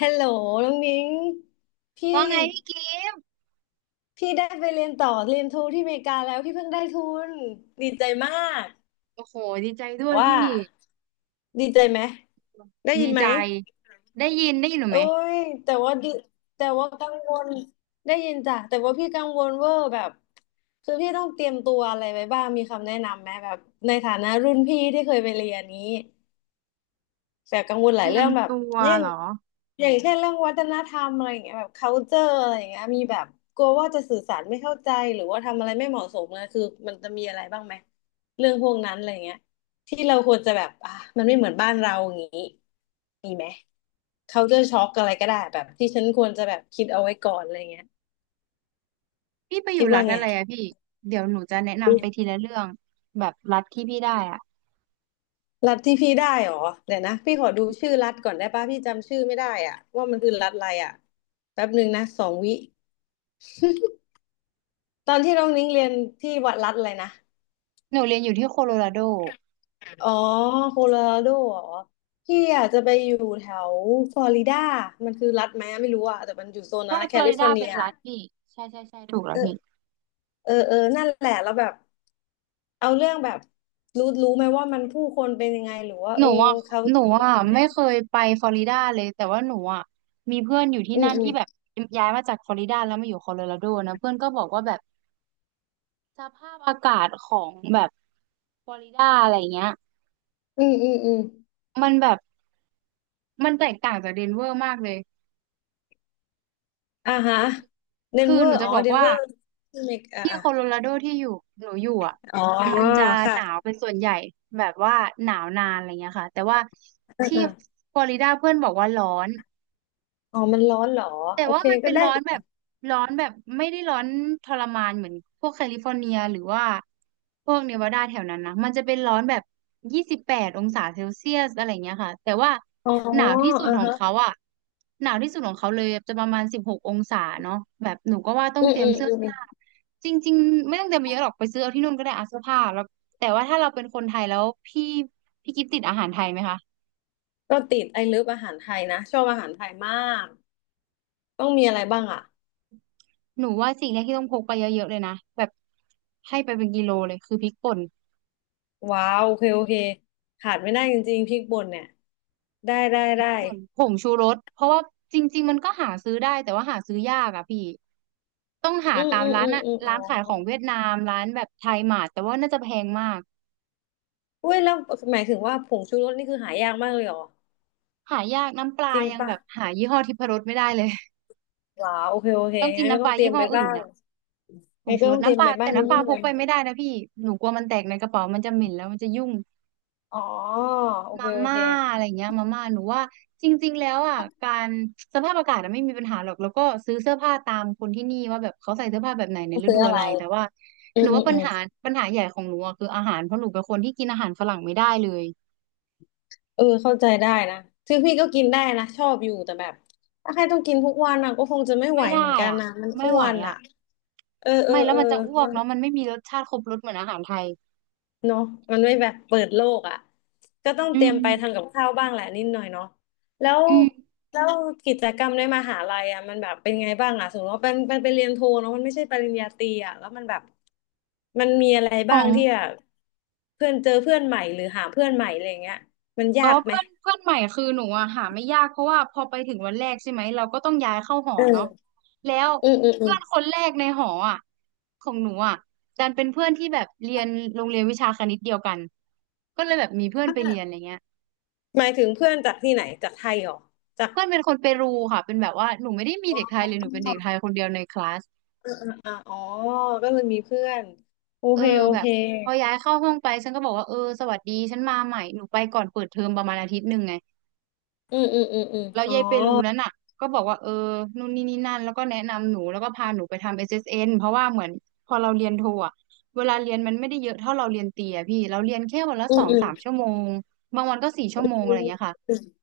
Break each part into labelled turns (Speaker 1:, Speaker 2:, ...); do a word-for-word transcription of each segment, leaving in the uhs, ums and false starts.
Speaker 1: ฮัลโหลน้องนิ้งพี่
Speaker 2: ว่าไงพี่กิฟต์
Speaker 1: พี่ได้ไปเรียนต่อเรียนโทที่อเมริกาแล้วพี่เพิ่งได้ทุนดีใจมาก
Speaker 2: โอ้โหดีใจด้วย
Speaker 1: ว่า
Speaker 2: พี่
Speaker 1: ดีใจไหมได้ยิ
Speaker 2: ดี
Speaker 1: นไหม
Speaker 2: ใจได้ยินได้ยินหนู
Speaker 1: โอ้
Speaker 2: ไหม
Speaker 1: ยแต่ว่าดีแต่ว่ากังวลได้ยินจ้ะแต่ว่าพี่กังวลเวอร์แบบคือพี่ต้องเตรียมตัวอะไรไว้บ้างมีคำแนะนำไหมแบบในฐานะรุ่นพี่ที่เคยไปเรียนนี้ แต่กังวลห
Speaker 2: เต
Speaker 1: ลาย
Speaker 2: รีย
Speaker 1: เรื่อ
Speaker 2: ม
Speaker 1: งแบบ
Speaker 2: ตัว
Speaker 1: เช่น
Speaker 2: เหรอ
Speaker 1: อย่างเช่นเรื่องวัฒนธรรมอะไรอย่างเงี้ยแบบ culture อะไรอย่างเงี้ยมีแบบกลัวว่าจะสื่อสารไม่เข้าใจหรือว่าทำอะไรไม่เหมาะสมนะคือมันจะมีอะไรบ้างไหมเรื่องพวกนั้นอะไรอย่างเงี้ยที่เราควรจะแบบอ่ะมันไม่เหมือนบ้านเราอย่างงี้มีไหม culture shock อะไรก็ได้แบบที่ฉันควรจะแบบคิดเอาไว้ก่อนอะไรเงี้ย
Speaker 2: พี่ไปอ
Speaker 1: คิ
Speaker 2: ยู่
Speaker 1: ด
Speaker 2: รั
Speaker 1: ว่า
Speaker 2: ฐ
Speaker 1: ไง
Speaker 2: อะไรอะพี่เดี๋ยวหนูจะแนะ
Speaker 1: อื
Speaker 2: นำไปที
Speaker 1: ม
Speaker 2: ละเรื่องแบบรัฐที่พี่ได้อะ
Speaker 1: รัฐที่พี่ได้เหรอเดี๋ยวนะพี่ขอดูชื่อรัฐก่อนได้ป่ะพี่จำชื่อไม่ได้อ่ะว่ามันคือรัฐอะไรอ่ะแป๊บหนึ่งนะสองวิ ตอนที่น้องนิ้งเรียนที่วัดรัฐอะไรนะ
Speaker 2: หนูเรียนอยู่ที่โคโลราโด
Speaker 1: อ๋อโคโลราโดเหรอพี่อาจจะไปอยู่แถวฟลอริดามันคือรัฐไหมไม่รู้อะแต่มันอยู่โซนนั้
Speaker 2: ใช่
Speaker 1: นนะ
Speaker 2: ฟ
Speaker 1: แค
Speaker 2: ลอ
Speaker 1: ลิ
Speaker 2: ริ
Speaker 1: ฟอ
Speaker 2: ดา
Speaker 1: ร์เนี
Speaker 2: เป็น
Speaker 1: ย
Speaker 2: รัฐพี่ใช่ใช่ใช่ถูกแล้วพี่
Speaker 1: เออเออเออนั่นแหละแล้วแบบเอาเรื่องแบบรู้รู้ไหมว่ามันผู้คนเป็นยังไงหรือว่า
Speaker 2: ห
Speaker 1: เอ
Speaker 2: นู
Speaker 1: อ
Speaker 2: อ่ะ
Speaker 1: เขา
Speaker 2: ห
Speaker 1: เป็
Speaker 2: นูอ่ะ
Speaker 1: นยังไง
Speaker 2: ไม่เคยไปฟลอริดาเลยแต่ว่าหนูอ่ะมีเพื่อนอยู่ที่
Speaker 1: อืม
Speaker 2: นั่น
Speaker 1: อืม
Speaker 2: ที่แบบย้ายมาจากฟลอริดาแล้วมาอยู่โคโลราโดนะเพื่อนก็บอกว่าแบบ สภาพอากาศของแบบฟลอริดาอะไรเงี้ย
Speaker 1: อืมอืมอืม
Speaker 2: มันแบบมันแตกต่างจากเดนเวอร์มากเลย
Speaker 1: อ่าฮะเดน
Speaker 2: คือ
Speaker 1: เวอ
Speaker 2: หนู
Speaker 1: ร์
Speaker 2: จะ
Speaker 1: อ๋อ
Speaker 2: บอก
Speaker 1: เดน
Speaker 2: ว่า
Speaker 1: เวอร์ที่เมกอ่า
Speaker 2: ที่
Speaker 1: อะ
Speaker 2: โคโลราโดที่อยู่หนูอยู่อ่ะ
Speaker 1: อ๋อ
Speaker 2: มันจะ
Speaker 1: ค่ะ
Speaker 2: หนาวเป็นส่วนใหญ่แบบว่าหนาวนานอะไรเงี้ยค่ะแต่ว่า
Speaker 1: เออ
Speaker 2: ที่
Speaker 1: เออ
Speaker 2: ฟลอริดาเพื่อนบอกว่าร้อน
Speaker 1: อ๋อมันร้อนเหรอ
Speaker 2: แต่
Speaker 1: โอ
Speaker 2: ว่า
Speaker 1: เค
Speaker 2: มัน
Speaker 1: ก็
Speaker 2: เป็น
Speaker 1: ได้
Speaker 2: ร้อนแบบร้อนแบบไม่ได้ร้อนทรมานเหมือนพวกแคลิฟอร์เนียหรือว่าพวกเนวาดาแถวนั้นนะมันจะเป็นร้อนแบบยี่สิบแปดองศาเซลเซียสอะไรเงี้ยค่ะแต่ว่า
Speaker 1: อ๋อ
Speaker 2: หนาวที่สุด
Speaker 1: อ่า
Speaker 2: ของ
Speaker 1: ฮะ
Speaker 2: เขาอ่ะหนาวที่สุดของเขาเลยจะประมาณสิบหกองศาเนาะแบบหนูก็ว่าต้อ
Speaker 1: อื
Speaker 2: ง
Speaker 1: ม
Speaker 2: เตรี
Speaker 1: อื
Speaker 2: ยม
Speaker 1: ม
Speaker 2: เสื้อ
Speaker 1: อื
Speaker 2: ผ้า
Speaker 1: ม
Speaker 2: จริงๆไม่ต้องเตรียมไปเยอะหรอกไปซื้อเอาที่นู่นก็ได้อาเสื้อผ้าแล้วแต่ว่าถ้าเราเป็นคนไทยแล้วพี่พี่กิฟติดอาหารไทยไหมคะ
Speaker 1: ก็ติดไอ้เลิฟอาหารไทยนะชอบอาหารไทยมากต้องมีอะไรบ้างอ่ะ
Speaker 2: หนูว่าสิ่งแรกที่ต้องพกไปเยอะๆเลยนะแบบให้ไปเป็นกิโลเลยคือพริกป่น
Speaker 1: ว้าวโอเคโอเคขาดไม่ได้จริงๆพริกป่นเนี่ยได้ได้
Speaker 2: พริก
Speaker 1: ได้
Speaker 2: ป่นผงชูรสเพราะว่าจริงๆมันก็หาซื้อได้แต่ว่าหาซื้อยากอะพี่ต้องหา
Speaker 1: อืม
Speaker 2: ตาม
Speaker 1: อืม
Speaker 2: ร้า
Speaker 1: อื
Speaker 2: น
Speaker 1: ม
Speaker 2: อะ
Speaker 1: อืมอ๋อ
Speaker 2: ร้านขายของเวียดนามร้านแบบไทยหมาดแต่ว่าน่าจะแพงมาก
Speaker 1: อุ้ยแล้วหมายถึงว่าผงชูรสนี่คือหายากมากเลยเหรอ
Speaker 2: หายากน้ำปลา
Speaker 1: จริง
Speaker 2: ยัง
Speaker 1: ปะ
Speaker 2: แบบหายี่ห้อทิพรสไม่ได้เลย
Speaker 1: ว้าวโอเคโอเค
Speaker 2: ต้องกิน
Speaker 1: งั้นก็
Speaker 2: น้ำป
Speaker 1: ต้อ
Speaker 2: ลา
Speaker 1: งเตรี
Speaker 2: ยี่
Speaker 1: ยม
Speaker 2: ห้อ
Speaker 1: ไปบ้า
Speaker 2: อื่น
Speaker 1: ง
Speaker 2: อะผ
Speaker 1: งั้
Speaker 2: ง
Speaker 1: นก็
Speaker 2: ชูร
Speaker 1: ต้
Speaker 2: ส
Speaker 1: องเตรียม
Speaker 2: น้ำปลา
Speaker 1: ไปบ้า
Speaker 2: แต่
Speaker 1: งนิด
Speaker 2: น้ำป
Speaker 1: นึ
Speaker 2: ลา
Speaker 1: ง
Speaker 2: พ
Speaker 1: หน่
Speaker 2: ก
Speaker 1: อย
Speaker 2: ไปไม่ได้นะพี่หนูกลัวมันแตกในกระเป๋ามันจะเหม็นแล้วมันจะยุ่ง
Speaker 1: ๆอ๋อโอเค
Speaker 2: มา
Speaker 1: โอ
Speaker 2: ม่า
Speaker 1: เค
Speaker 2: อะไรเงี้ยมาม่าหนูว่าจริงๆแล้วอ่ะการสภาพอากาศอะไม่มีปัญหาหรอกแล้วก็ซื้อเสื้อผ้าตามคนที่นี่ว่าแบบเขาใส่เสื้อผ้าแบบไหนใน
Speaker 1: ต้อง
Speaker 2: ฤ
Speaker 1: ซื้อ
Speaker 2: ดู
Speaker 1: อะ
Speaker 2: อะ
Speaker 1: ไร
Speaker 2: ไรแต่ว่า
Speaker 1: อื
Speaker 2: หนู
Speaker 1: ม
Speaker 2: ว่าปั
Speaker 1: อื
Speaker 2: ญ
Speaker 1: ม
Speaker 2: หาปัญหาใหญ่ของหนูอ่ะคืออาหารเพราะหนูเป็นคนที่กินอาหารฝรั่งไม่ได้เลย
Speaker 1: เออเข้าใจได้นะคือพี่ก็กินได้นะชอบอยู่แต่แบบถ้าใครต้องกินทุกวันอ่ะก็คงจะไม่ไหว
Speaker 2: ไม่
Speaker 1: เหมื
Speaker 2: ได้
Speaker 1: อนกัน
Speaker 2: อ่ะ
Speaker 1: นะมัน
Speaker 2: ไม่
Speaker 1: อ้
Speaker 2: ไหว
Speaker 1: วน
Speaker 2: อ่ะ
Speaker 1: อ่ะเออเออ
Speaker 2: ไม่แล้ว
Speaker 1: เออ
Speaker 2: มันจะอ้ว
Speaker 1: มั
Speaker 2: ก
Speaker 1: น
Speaker 2: เนาะมันไม่มีรสชาติครบรสเหมือนอาหารไทย
Speaker 1: เนาะมันไม่แบบเปิดโลกอ่ะก็ต้อง
Speaker 2: อื
Speaker 1: เตรียมไปทำ
Speaker 2: ม
Speaker 1: กับข้าวบ้างแหละนิดหน่อยเนาะแล้ว
Speaker 2: อืม
Speaker 1: แล้วกิจกรรมในมหาลัยอ่ะมันแบบเป็นไงบ้างอ่ะสมมติว่าเป็นเป็นไปเรียนโทเนาะมันไม่ใช่ปริญญาตรีอ่ะแล้วมันแบบมันมีอะไร
Speaker 2: ขอ
Speaker 1: บ้าง
Speaker 2: ง
Speaker 1: ที่แบบเพื่อนเจอเพื่อนใหม่หรือหาเพื่อนใหม่อะไรอย่างเงี้ยมัน
Speaker 2: อ๋
Speaker 1: ยา
Speaker 2: อ
Speaker 1: กไหม
Speaker 2: เพื่อนเพื่อนใหม่คือหนูอะหาไม่ยากเพราะว่าพอไปถึงวันแรกใช่ไหมเราก็ต้องย้ายเข้าหอเนาะ
Speaker 1: เออ
Speaker 2: แล้ว
Speaker 1: อืมอืมอื
Speaker 2: เพื่
Speaker 1: ม
Speaker 2: อนคนแรกในหออะของหนูอะดันเป็นเพื่อนที่แบบเรียนโรงเรียนวิชาคณิตเดียวกันก็เลยแบบมีเพื่อนไปเรียนอะไรเงี้ย
Speaker 1: หมายถึงเพื่อนจากที่ไหนจากไทยเหรอจาก
Speaker 2: เพื่อนเป็นคนเปรูค่ะเป็นแบบว่าหนูไม่ได้มี
Speaker 1: อ
Speaker 2: เด็กไท
Speaker 1: ่
Speaker 2: ยเลยหนูเป็นเด็กไทยคนเดียวในคลาส
Speaker 1: อเออเอออ่ะอ๋อ ก็เลยมีเพื่อนโอ
Speaker 2: เออ
Speaker 1: เคโอ
Speaker 2: แบ
Speaker 1: เค
Speaker 2: บพอย้ายเข้าห้องไปฉันก็บอกว่าเออสวัสดีฉันมาใหม่หนูไปก่อนเปิดเทอมประมาณอาทิตย์หนึ่งไง
Speaker 1: อืมอืมอืมอืม
Speaker 2: แล้ว
Speaker 1: อ๋อ
Speaker 2: ยายเปรูนั้นน่ะก็บอกว่าเออนู่นนี่นี่นั่นแล้วก็แนะนำหนูแล้วก็พาหนูไปทำ เอส เอส เอ็น เอสเอ็นเพราะว่าเหมือนพอเราเรียนโทอ่ะเวลาเรียนมันไม่ได้เยอะเท่าเราเรียนเตรียพี่เราเรียนแค่วันละ
Speaker 1: อื
Speaker 2: ส
Speaker 1: ม
Speaker 2: อง
Speaker 1: อืม
Speaker 2: สามชั่วโมงบางวันก็สี่ชั่
Speaker 1: อื
Speaker 2: วโมงอะไรอย่างเงี้ย
Speaker 1: ม
Speaker 2: ค่ะ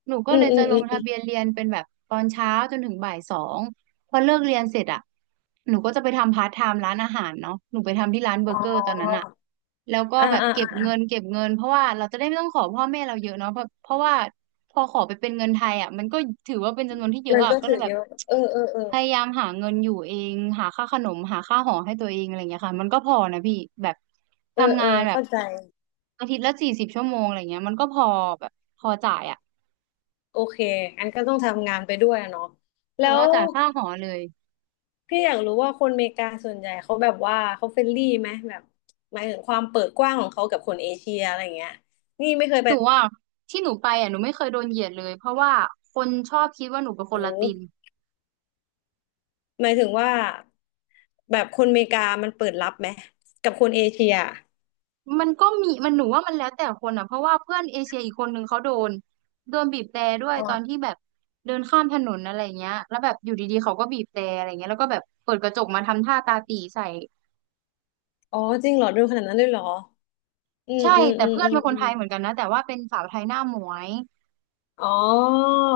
Speaker 2: หนูก็
Speaker 1: อื
Speaker 2: เล
Speaker 1: ม
Speaker 2: ย
Speaker 1: อื
Speaker 2: จะ
Speaker 1: ม
Speaker 2: ล
Speaker 1: อื
Speaker 2: ง
Speaker 1: มอ
Speaker 2: ทะเบีย
Speaker 1: ม
Speaker 2: นเรียนเป็นแบบตอนเช้าจนถึงบ่ายสอง พอเลิกเรียนเสร็จอะหนูก็จะไปทำพาร์ทไทม์ร้านอาหารเนาะหนูไปทำที่ร้านเบอ
Speaker 1: อ๋
Speaker 2: ร์
Speaker 1: อ
Speaker 2: เกอร์ตอนนั้นอะแล้วก็
Speaker 1: อ่า
Speaker 2: แบบ
Speaker 1: อ่า
Speaker 2: เก็บ
Speaker 1: อ่า
Speaker 2: เงินเก็บเงินเพราะว่าเราจะได้ไม่ต้องขอพ่อแม่เราเยอะเนาะเพราะเพราะว่าพอขอไปเป็นเงินไทยอะมันก็ถือว่าเป็นจำนวนที่เย
Speaker 1: มั
Speaker 2: อะ
Speaker 1: น
Speaker 2: อะ
Speaker 1: ก็
Speaker 2: ก็เล
Speaker 1: ถือ
Speaker 2: ยแบบ
Speaker 1: เยอะเออเออเออ
Speaker 2: พยายามหาเงินอยู่เองหาค่าขนมหาค่าหอให้ตัวเองอะไรางเงี้ยค่ะมันก็พอนะพี่แบบ
Speaker 1: เออ
Speaker 2: ทำ
Speaker 1: เอ
Speaker 2: งาน
Speaker 1: อ
Speaker 2: แบบ
Speaker 1: เข้าใจ
Speaker 2: อาทิตย์ละสี่สิบชั่วโมงอะไรเงี้ยมันก็พอแบบพอจ่ายอะ
Speaker 1: โอเคงั้นก็ต้องทำงานไปด้วยอะเนาะ
Speaker 2: หนู
Speaker 1: แล้
Speaker 2: พอ
Speaker 1: ว
Speaker 2: จ่ายค่าหอเลย
Speaker 1: พี่อยากรู้ว่าคนอเมริกาส่วนใหญ่เขาแบบว่าเขาเฟรนลี่ไหมแบบหมายถึงความเปิดกว้างของเขากับคนเอเชียอะไรเงี้ยนี่ไม่เคย
Speaker 2: ห
Speaker 1: ไป
Speaker 2: นูอ่ะที่หนูไปอ่ะหนูไม่เคยโดนเหยียดเลยเพราะว่าคนชอบคิดว่าหนูเป็นคนละ
Speaker 1: รู้
Speaker 2: ติน
Speaker 1: หมายถึงว่าแบบคนอเมริกามันเปิดรับไหมกับคนเอเชีย
Speaker 2: มันก็มีมันหนูว่ามันแล้วแต่คนอ่ะเพราะว่าเพื่อนเอเชียอีกคนนึงเขาโดนโดนบีบแตรด้วย
Speaker 1: อ๋อ
Speaker 2: ตอนที่แบบเดินข้ามถนนอะไรเงี้ยแล้วแบบอยู่ดีๆเขาก็บีบแตรอะไรเงี้ยแล้วก็แบบเปิดกระจกมาทำท่าตาตี่ใส่
Speaker 1: อ๋อจริงเหรอดูขนาดนั้นเลยเหรออืม
Speaker 2: ใช่
Speaker 1: อืม
Speaker 2: แต่
Speaker 1: อืม
Speaker 2: เพื่อน
Speaker 1: อืม
Speaker 2: เป็นค
Speaker 1: อื
Speaker 2: นไท
Speaker 1: ม
Speaker 2: ยเหมือนกันนะแต่ว่าเป็นสาวไทยหน้าหมวย
Speaker 1: อ๋อ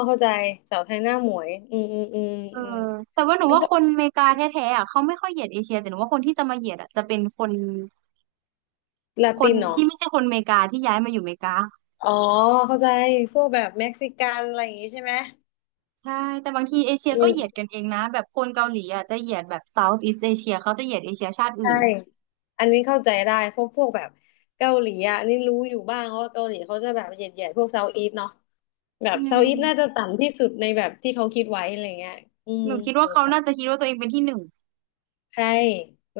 Speaker 1: เข้าใจสาวไทยหน้าหมวยอืมอืมอืม
Speaker 2: เออ
Speaker 1: อืม
Speaker 2: แต่ว่าหนูว่าคนอเมริกาแท้ๆอ่ะเขาไม่ค่อยเหยียดเอเชียแต่หนูว่าคนที่จะมาเหยียดอ่ะจะเป็นคน
Speaker 1: ลา
Speaker 2: ค
Speaker 1: ติ
Speaker 2: น
Speaker 1: นเหรอ
Speaker 2: ที่ไม่ใช่คนอเมริกาที่ย้ายมาอยู่อเมริกา
Speaker 1: อ๋อเข้าใจพวกแบบเม็กซิกันอะไรอย่างงี้ใช่ไหม
Speaker 2: ใช่ แต่บางทีเอเชีย
Speaker 1: อื
Speaker 2: ก็เหยียด
Speaker 1: ม
Speaker 2: กันเองนะ แบบคนเกาหลีอ่ะจะเหยียดแบบ South East Asia เขาจะเหยียดเอเชียชาติอื่
Speaker 1: ใช่
Speaker 2: น
Speaker 1: อันนี้เข้าใจได้เพวกพวกแบบเกาหลีอ่ะอันนี่รู้อยู่บ้างว่าเกาหลีเขาจะแบบเหยียดๆพวกเซาท์อีสเนาะ แบ
Speaker 2: อื
Speaker 1: บเซาท์อีสต์น่าจะ
Speaker 2: ม
Speaker 1: ต่ำที่สุดในแบบที่เขาคิดไว้อะไรเงี้ยอื
Speaker 2: ห
Speaker 1: ม
Speaker 2: นูคิด
Speaker 1: ส
Speaker 2: ว่า
Speaker 1: ง
Speaker 2: เขา
Speaker 1: สัย
Speaker 2: น่าจะคิดว่าตัวเองเป็นที่หนึ่ง
Speaker 1: ใช่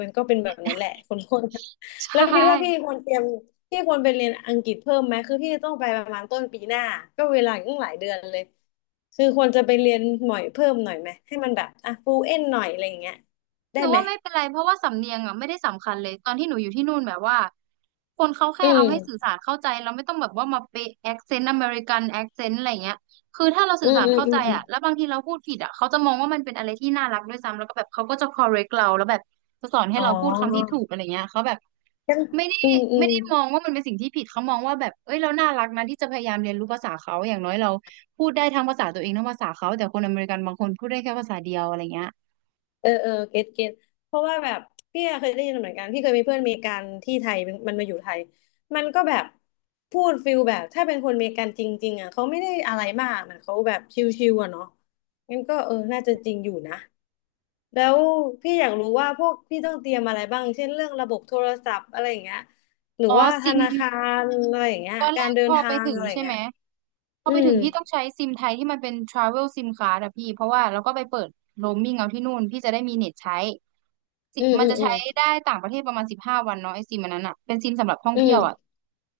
Speaker 1: มันก็เป็นแบบนั้นแหละคนคน
Speaker 2: ใช
Speaker 1: แล้วคิดว่าพี่
Speaker 2: ่
Speaker 1: ควรเตรียมพี่ควรไปเรียนอังกฤษเพิ่มไหมคือพี่จะต้องไปประมาณต้นปีหน้าก็เวลาอีกตั้งหลายเดือนเลยคือควรจะไปเรียนหน่อยเพิ่มหน่อยไหมให้มันแบบอ่ะฟูเอ็นหน่อยอะไรอย่างเงี้ย
Speaker 2: ห
Speaker 1: ได้
Speaker 2: นู
Speaker 1: ไหม
Speaker 2: ว่าไม่เป็นไรเพราะว่าสำเนียงอ่ะไม่ได้สำคัญเลยตอนที่หนูอยู่ที่นู่นแบบว่าคนเขาแค่
Speaker 1: อืม
Speaker 2: เอาให้สื่อสารเข้าใจเราไม่ต้องแบบว่ามาเป๊ะแอคเซนต์อเมริกันแอคเซนต์อะไรเงี้ยคือถ้าเรา
Speaker 1: อื
Speaker 2: สื่อ
Speaker 1: ม
Speaker 2: สาร
Speaker 1: อืม
Speaker 2: เข้า
Speaker 1: อื
Speaker 2: ใจ
Speaker 1: มอม
Speaker 2: อ่ะแล้วบางทีเราพูดผิดอ่ะเขาจะมองว่ามันเป็นอะไรที่น่ารักด้วยซ้ำแล้วก็แบบเขาก็จะ correct เราแล้วแบบจะสอนให้
Speaker 1: อ๋อ
Speaker 2: เราพูดคำที่ถูกอะไรเงี้ยเขาแบบ
Speaker 1: งั้น
Speaker 2: ไม่ได้
Speaker 1: อืมอื
Speaker 2: ไม่
Speaker 1: ม
Speaker 2: ได้มองว่ามันเป็นสิ่งที่ผิดเขามองว่าแบบเอ้ยเราน่ารักนะที่จะพยายามเรียนรู้ภาษาเขาอย่างน้อยเราพูดได้ทั้งภาษาตัวเองทั้งภาษาเขาแต่คนอเมริกันบางคนพูดได้แค่ภาษาเดียวอะไรเงี้ย
Speaker 1: เออเออเก็ตเก็ตเพราะว่าแบบพี่อะเคยได้ยินเหมือนกันพี่เคยมีเพื่อนอเมริกันที่ไทยมันมันมาอยู่ไทยมันก็แบบพูดฟิลแบบถ้าเป็นคนอเมริกันจริงๆอ่ะเขาไม่ได้อะไรมากเหมันเขาแบบชิลๆอ่ะเนาะงั้นก็เออน่าจะจริงอยู่นะแล้วพี่อยากรู้ว่าพวกพี่ต้องเตรียมอะไรบ้างเช่นเรื่องระบบโทรศัพท์อะไรอย่างเงี้ยหรือ
Speaker 2: อ๋อ
Speaker 1: ว่าธ
Speaker 2: ซิม
Speaker 1: นาคารอะไรอย่างเงี้ย
Speaker 2: ตอนแร
Speaker 1: การ
Speaker 2: ก
Speaker 1: เดิ
Speaker 2: พ
Speaker 1: น
Speaker 2: อ
Speaker 1: ทา
Speaker 2: ไป
Speaker 1: ง
Speaker 2: ถึง
Speaker 1: อะไรอย่า
Speaker 2: ใช่
Speaker 1: ง
Speaker 2: ไห
Speaker 1: เงี้
Speaker 2: ม
Speaker 1: ย
Speaker 2: พอ
Speaker 1: อื
Speaker 2: ไป
Speaker 1: ม
Speaker 2: ถึงพี่ต้องใช้ซิมไทยที่มันเป็น travel sim card อะพี่เพราะว่าเราก็ไปเปิด roaming เอาที่นู่นพี่จะได้มีเน็ตใช้สิ
Speaker 1: อืม
Speaker 2: มัน
Speaker 1: อืม
Speaker 2: จะ
Speaker 1: อื
Speaker 2: ใช้
Speaker 1: ม
Speaker 2: ได้ต่างประเทศประมาณสิบห้าวันเนาะไอซิมอันนั้นอะเป็นซิมสำหรับท่อง
Speaker 1: อื
Speaker 2: เที่ยวอะ
Speaker 1: ม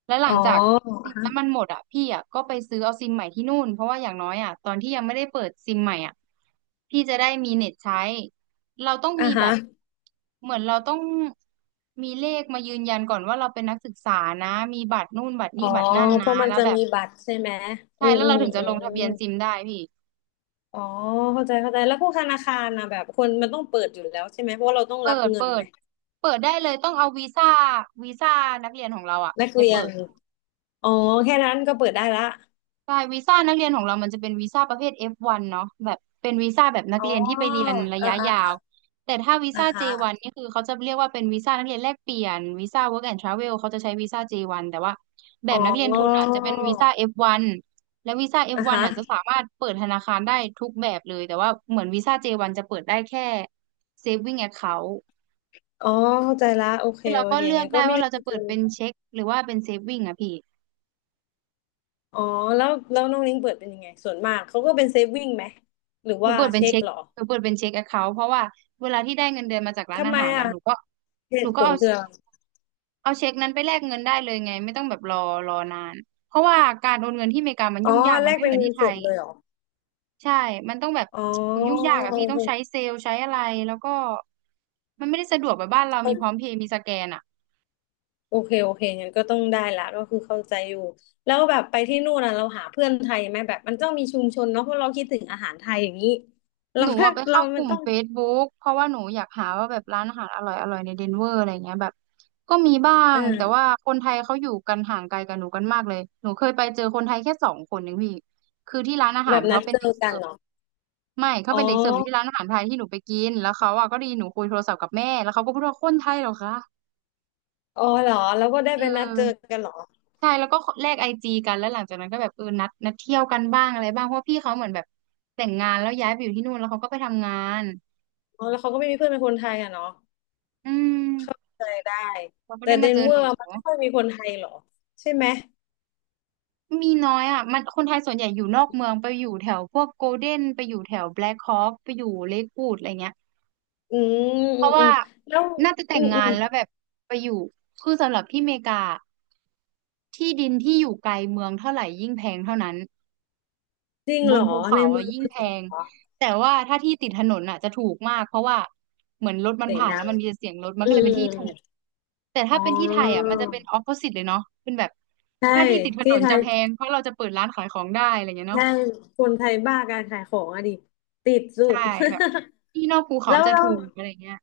Speaker 2: และห
Speaker 1: อ๋
Speaker 2: ลั
Speaker 1: อ
Speaker 2: งจากซิมนั้นมันหมดอะพี่อะก็ไปซื้อเอาซิมใหม่ที่นู่นเพราะว่าอย่างน้อยอะตอนที่ยังไม่ได้เปิดซิมใหม่อะพี่จะได้มีเน็ตใช้ เราต้อง
Speaker 1: อ่ะ
Speaker 2: มีแบ
Speaker 1: ฮะ
Speaker 2: บเหมือนเราต้องมีเลขมายืนยันก่อนว่าเราเป็นนักศึกษานะมีบัตรนู่นบัตร
Speaker 1: อ๋อ
Speaker 2: นี่บัตรนั่น
Speaker 1: เพ
Speaker 2: นะ
Speaker 1: ราะมัน
Speaker 2: แล้ว
Speaker 1: จะ
Speaker 2: แบบ
Speaker 1: มีบัตรใช่ไหม
Speaker 2: ใช่
Speaker 1: อืม
Speaker 2: แล้ว
Speaker 1: อื
Speaker 2: เรา
Speaker 1: ม
Speaker 2: ถึงจะ
Speaker 1: อื
Speaker 2: ลง
Speaker 1: ม
Speaker 2: ทะเบียนซิมได้พี่
Speaker 1: อ๋อเข้าใจเข้าใจแล้วพวกธนาคารนะแบบคนมันต้องเปิดอยู่แล้วใช่ไหมเพราะว่าเราต้อง
Speaker 2: เปิ
Speaker 1: รับ
Speaker 2: ด
Speaker 1: เงิ
Speaker 2: เปิ
Speaker 1: นไห
Speaker 2: ด
Speaker 1: ม
Speaker 2: เปิดได้เลยต้องเอาวีซ่าวีซ่านักเรียนของเราอะ
Speaker 1: นัก
Speaker 2: ไป
Speaker 1: เรีย
Speaker 2: เปิ
Speaker 1: น
Speaker 2: ด
Speaker 1: อ๋อแค่นั้นก็เปิดได้ละ
Speaker 2: ใช่วีซ่านักเรียนของเรามันจะเป็นวีซ่าประเภท เอฟ วัน เนาะแบบเป็นวีซ่าแบบนัก
Speaker 1: อ๋อ
Speaker 2: เรียนที่ไปเรียนระ
Speaker 1: อ่า
Speaker 2: ยะยาว
Speaker 1: อ่า
Speaker 2: แต่ถ้าวี
Speaker 1: อ่า
Speaker 2: ซ่า
Speaker 1: ฮะ
Speaker 2: เจ วัน นนี่คือเขาจะเรียกว่าเป็นวีซ่านักเรียนแลกเปลี่ยนวีซ่า Work and Travel เขาจะใช้วีซ่า เจ วัน แต่ว่าแบ
Speaker 1: อ๋
Speaker 2: บ
Speaker 1: อ
Speaker 2: นักเรียนทุนอ่ะจะเป็นวีซ่า เอฟ วัน และวีซ่า
Speaker 1: อ่า
Speaker 2: เอฟ วัน อฟวั
Speaker 1: ฮะ
Speaker 2: นอ่ะจะสามารถเปิดธนาคารได้ทุกแบบเลยแต่ว่าเหมือนวีซ่า เจ วัน จวันจะเปิดได้แค่ Saving Account
Speaker 1: อ๋อเข้าใจละโอเค
Speaker 2: คือเรา
Speaker 1: โอ
Speaker 2: ก็
Speaker 1: เค
Speaker 2: เลือก
Speaker 1: งั้นก็
Speaker 2: ได้
Speaker 1: ไม่
Speaker 2: ว่า
Speaker 1: มี
Speaker 2: เราจะ
Speaker 1: ปัญ
Speaker 2: เปิดเป็น
Speaker 1: หา
Speaker 2: เช็คหรือว่าเป็น Saving อ่ะพี่
Speaker 1: อ๋อแล้วแล้วน้องลิงเปิดเป็นยังไงส่วนมากเขาก็เป็นเซฟวิ่งไหมหรือ
Speaker 2: หนู
Speaker 1: ว่า
Speaker 2: เปิดเป็น
Speaker 1: เช็ค
Speaker 2: เช็ค
Speaker 1: เหรอ
Speaker 2: หนูเปิดเป็นเช็คแอคเคาท์เพราะว่าเวลาที่ได้เงินเดือนมาจากร้าน
Speaker 1: ทำ
Speaker 2: อา
Speaker 1: ไม
Speaker 2: หารแล้ว
Speaker 1: อ่ะ
Speaker 2: หนูก็
Speaker 1: เห
Speaker 2: หนู
Speaker 1: ตุผ
Speaker 2: ก็
Speaker 1: ล
Speaker 2: เอา
Speaker 1: คืออะไร
Speaker 2: เอาเช็คนั้นไปแลกเงินได้เลยไง ไม่ต้องแบบรอรอนาน เพราะว่าการโอนเงินที่อเมริกามัน
Speaker 1: อ๋อ
Speaker 2: ยุ่งยาก
Speaker 1: แล
Speaker 2: มัน
Speaker 1: ก
Speaker 2: ไม่
Speaker 1: เป็
Speaker 2: เห
Speaker 1: น
Speaker 2: มือน
Speaker 1: เงิ
Speaker 2: ที่
Speaker 1: น
Speaker 2: ไท
Speaker 1: สด
Speaker 2: ย
Speaker 1: เลยเหรอ
Speaker 2: ใช่ มันต้องแบบ
Speaker 1: อ๋อ
Speaker 2: อุ๊ยยุ่งยากอะพี่ ต้องใช้เซลล์ใช้อะไรแล้วก็มันไม่ได้สะดวกแบบบ้านเรามีพร้อมเพย์มีสแกนอะ
Speaker 1: โอเคโอเคโอเคงั้นก็ต้องได้ละก็คือเข้าใจอยู่แล้วแบบไปที่นู่นนะเราหาเพื่อนไทยไหมแบบมันต้องมีชุมชนเนาะเพราะเราคิดถึงอาหารไทยอย่างนี้เรา
Speaker 2: หนู
Speaker 1: แบ
Speaker 2: อะ
Speaker 1: บ
Speaker 2: ไป
Speaker 1: เรา
Speaker 2: เข้าก
Speaker 1: มัน
Speaker 2: ลุ่ม
Speaker 1: ต้อง
Speaker 2: Facebook เพราะว่าหนูอยากหาว่าแบบร้านอาหารอร่อยอร่อยในเดนเวอร์อะไรเงี้ยแบบก็มีบ้างแต่ว่า
Speaker 1: อ่า
Speaker 2: คนไทยเขาอยู่กันห่างไกลกับหนูกันมากเลยหนูเคยไปเจอคนไทยแค่สองคนเองพี่คือที่ร้านอาหา
Speaker 1: แบ
Speaker 2: ร
Speaker 1: บนั
Speaker 2: เขา
Speaker 1: ด
Speaker 2: เป็น
Speaker 1: เจ
Speaker 2: เด็
Speaker 1: อ
Speaker 2: กเสิ
Speaker 1: กัน
Speaker 2: ร์ฟ
Speaker 1: เหรอ
Speaker 2: ไม่เขา
Speaker 1: อ๋อ
Speaker 2: เป็นเด็กเสิร์ฟอยู่ที่ร้านอาหารไทยที่หนูไปกินแล้วเขาอะก็ไดีหนูคุยโทรศัพท์กับแม่แล้วเขาก็พูดว่าคนไทยเหรอคะ
Speaker 1: อ๋อเหรอเราก็ได้
Speaker 2: เอ
Speaker 1: ไปนัด
Speaker 2: อ
Speaker 1: เจอกันเหรอ
Speaker 2: ใช่แล้วก็แลกไอจีกันแล้วหลังจากนั้นก็แบบเออนัดนัดเที่ยวกันบ้างอะไรบ้างเพราะว่าพี่เขาเหมือนแบบแต่งงานแล้วย้ายไปอยู่ที่นู่นแล้วเขาก็ไปทำงาน
Speaker 1: อ๋อแล้วเขาก็ไม่มีเพื่อนเป็นคนไทยอ่ะเนาะ
Speaker 2: อื
Speaker 1: เข้า
Speaker 2: ม
Speaker 1: ใจได้
Speaker 2: มันก็
Speaker 1: แต่
Speaker 2: ได้
Speaker 1: เด
Speaker 2: มา
Speaker 1: น
Speaker 2: เจอ
Speaker 1: เว
Speaker 2: ห
Speaker 1: อ
Speaker 2: นู
Speaker 1: ร์มันไม่ค่อยมีคนไทยเหรอใช่ไหม
Speaker 2: มีน้อยอ่ะมันคนไทยส่วนใหญ่อยู่นอกเมืองไปอยู่แถวพวกโกลเด้นไปอยู่แถวแบล็คฮอคไปอยู่เลควูดอะไรเงี้ย
Speaker 1: อืม
Speaker 2: เพราะ
Speaker 1: อืมอื
Speaker 2: ว่า
Speaker 1: มแล้ว
Speaker 2: น่าจะแต่
Speaker 1: อื
Speaker 2: ง
Speaker 1: มอื
Speaker 2: งา
Speaker 1: ม
Speaker 2: นแล้วแบบไปอยู่คือสำหรับที่อเมริกาที่ดินที่อยู่ไกลเมืองเท่าไหร่ยิ่งแพงเท่านั้น
Speaker 1: จริง
Speaker 2: บ
Speaker 1: เหร
Speaker 2: น
Speaker 1: อ
Speaker 2: ภู
Speaker 1: ใน
Speaker 2: เขาอ่ะ
Speaker 1: เมือง
Speaker 2: ยิ่ง
Speaker 1: คือ
Speaker 2: แพ
Speaker 1: ถูก
Speaker 2: ง
Speaker 1: เหรอ
Speaker 2: แต่ว่าถ้าที่ติดถนนอ่ะจะถูกมากเพราะว่าเหมือนรถมัน
Speaker 1: เสียง
Speaker 2: ผ่าน
Speaker 1: ดั
Speaker 2: แล้ว
Speaker 1: ง
Speaker 2: มันมีแต่เสียงรถมัน
Speaker 1: อื
Speaker 2: ก็เลยเป็นที่
Speaker 1: ม
Speaker 2: ถูกแต่
Speaker 1: อ๋
Speaker 2: ถ้าเป็นที่ไทยอ่ะ
Speaker 1: อ
Speaker 2: มันจะเป็นออ p o s i ิตเลยเนาะเป็นแบบ
Speaker 1: ใช่
Speaker 2: ถ้าที่ติดถน
Speaker 1: ที่
Speaker 2: น
Speaker 1: ไท
Speaker 2: จะ
Speaker 1: ย
Speaker 2: แพงเพราะเราจะเปิดร้านขายของได้อะไรเงี้ยเนาะ
Speaker 1: แค่คนไทยบ้าการขายของอะดิติดสุ
Speaker 2: ใช่
Speaker 1: ด
Speaker 2: แบบที่นอกภู เขา
Speaker 1: แล้ว
Speaker 2: จะ
Speaker 1: เรา
Speaker 2: ถูกอะไรเงี้ย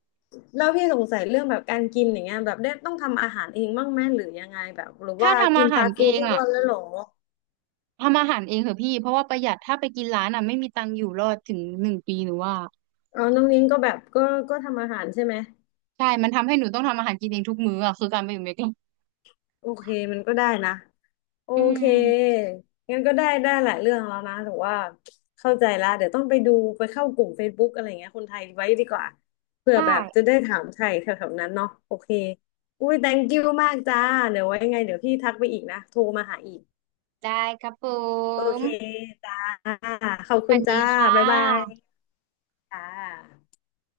Speaker 1: แล้วพี่สงสัยเรื่องแบบการกินอย่างเงี้ยแบบได้ต้องทำอาหารเองบ้างไหมหรือยังไงแบบหรือ
Speaker 2: ถ้า
Speaker 1: ว่า
Speaker 2: ทำ
Speaker 1: กิ
Speaker 2: อา
Speaker 1: น
Speaker 2: หา
Speaker 1: ฟา
Speaker 2: ร
Speaker 1: สต์
Speaker 2: เอ
Speaker 1: ฟู้ด
Speaker 2: ง
Speaker 1: ทุก
Speaker 2: อ่ะ
Speaker 1: วันแล้วเหรอ
Speaker 2: ทำอาหารเองเถอะพี่เพราะว่าประหยัดถ้าไปกินร้านอ่ะไม่มีตังค์อยู่รอดถึงหนึ่งปีหนูว่า
Speaker 1: อ๋อน้องนิ้งก็แบบก็ก็ทำอาหารใช่ไหม
Speaker 2: ใช่มันทำให้หนูต้องทำอาหารกินเองทุกมื้ออ่ะคือการไปอยู่อเมริกา
Speaker 1: โอเคมันก็ได้นะ โอ
Speaker 2: อื
Speaker 1: เค
Speaker 2: ม
Speaker 1: งั้นก็ได้ได้หลายเรื่องแล้วนะแต่ว่าเข้าใจละเดี๋ยวต้องไปดูไปเข้ากลุ่ม Facebook อะไรเงี้ยคนไทยไว้ดีกว่าเผื่อ
Speaker 2: ใช่
Speaker 1: แบบจะได้ถามไทยแถวๆนั้นเนาะโอเคอุ้ย thank you มากจ้าเดี๋ยวไว้ยังไงเดี๋ยวพี่ทักไปอีกนะโทรมาหาอีก
Speaker 2: ได้ครับผ
Speaker 1: โอ
Speaker 2: ม
Speaker 1: เคจ้าขอบ
Speaker 2: ส
Speaker 1: คุ
Speaker 2: วั
Speaker 1: ณ
Speaker 2: สดี
Speaker 1: จ้า
Speaker 2: ค่ะ
Speaker 1: บ๊ายบายจ้า